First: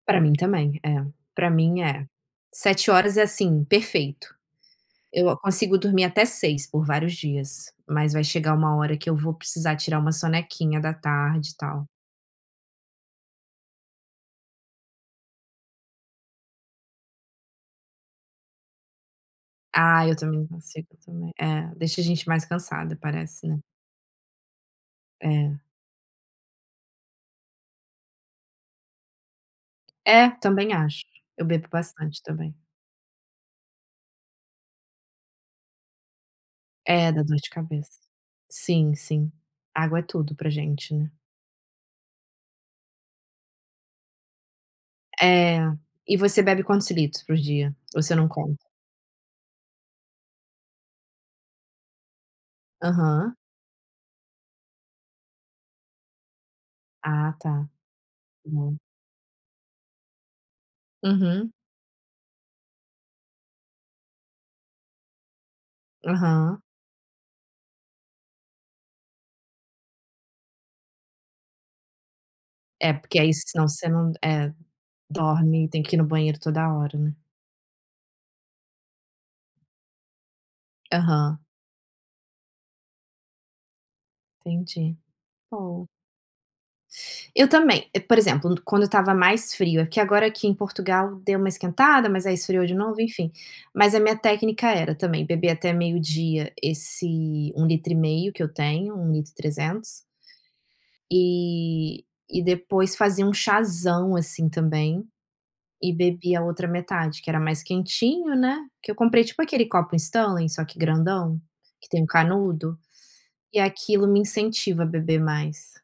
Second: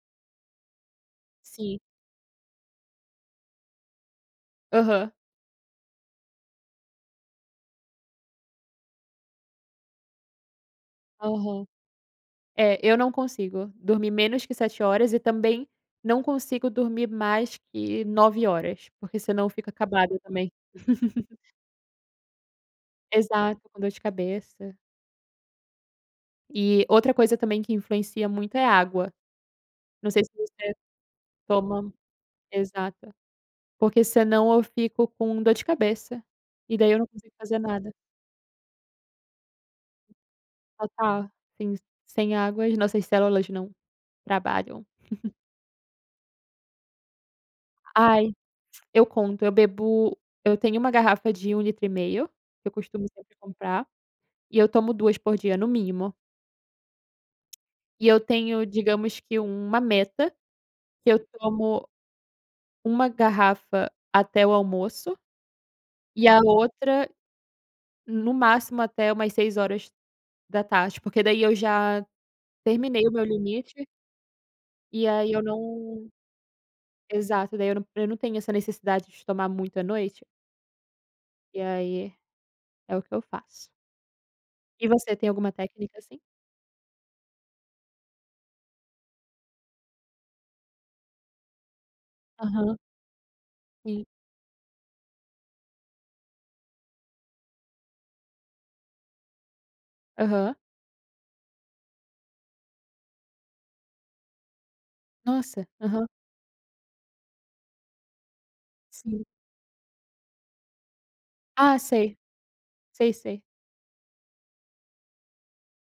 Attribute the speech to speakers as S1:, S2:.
S1: Para mim também é, para
S2: Sim.
S1: mim é, 7 horas é, assim, perfeito.
S2: Aham.
S1: Eu consigo dormir até 6 por vários dias, mas vai chegar uma hora que eu vou precisar tirar uma sonequinha da tarde e
S2: Aham.
S1: tal.
S2: É, eu não consigo dormir menos que 7 horas e também não consigo dormir mais que 9 horas, porque senão eu fico
S1: Ah, eu
S2: acabada
S1: também não
S2: também.
S1: consigo também, é deixa a gente mais cansada parece, né.
S2: Exato, com dor de cabeça.
S1: É.
S2: E outra coisa também que influencia muito é água. Não sei
S1: É,
S2: se você
S1: também acho, eu bebo
S2: toma,
S1: bastante também.
S2: exato. Porque senão eu fico com dor de cabeça e daí eu não
S1: É, dá
S2: consigo
S1: dor de
S2: fazer
S1: cabeça.
S2: nada.
S1: Sim, sim, água é tudo para gente.
S2: Total, sim sem água as nossas células não trabalham.
S1: É, e você bebe quantos litros por dia? Ou você não
S2: Ai,
S1: conta?
S2: eu conto, eu bebo eu tenho uma garrafa de 1 litro e meio, que eu costumo sempre
S1: Aham.
S2: comprar, e eu tomo 2 por dia no mínimo.
S1: Ah, tá.
S2: E eu tenho
S1: Bom.
S2: digamos que uma meta, que eu
S1: Uhum.
S2: tomo uma garrafa até o almoço, e a
S1: Aham.
S2: outra no máximo até umas 6h, porque daí eu já
S1: É
S2: terminei o
S1: porque
S2: meu
S1: aí senão
S2: limite
S1: você não, eh,
S2: e aí eu
S1: dorme, tem que ir no
S2: não,
S1: banheiro toda hora, né.
S2: exato daí eu não eu não tenho essa necessidade de tomar muito à noite.
S1: Aham.
S2: E aí, é o que eu faço. E
S1: Entendi.
S2: você tem alguma
S1: Bom.
S2: técnica assim?
S1: Eu também, por exemplo quando estava mais frio, que agora aqui em Portugal deu uma esquentada mas aí esfriou de
S2: Aham.
S1: novo enfim, mas a
S2: Sim.
S1: minha técnica era também beber até meio-dia esse 1 litro e meio que eu tenho, 1 litro e 300
S2: Aham.
S1: e e depois fazer um chazão assim também,
S2: Nossa,
S1: e
S2: aham.
S1: bebi a outra metade que era mais quentinho, né, que eu
S2: Sim.
S1: comprei tipo aquele copo Stanley só que grandão,
S2: Ah,
S1: que tem um
S2: sei.
S1: canudo,
S2: Sei, sei.
S1: e aquilo me incentiva a beber mais.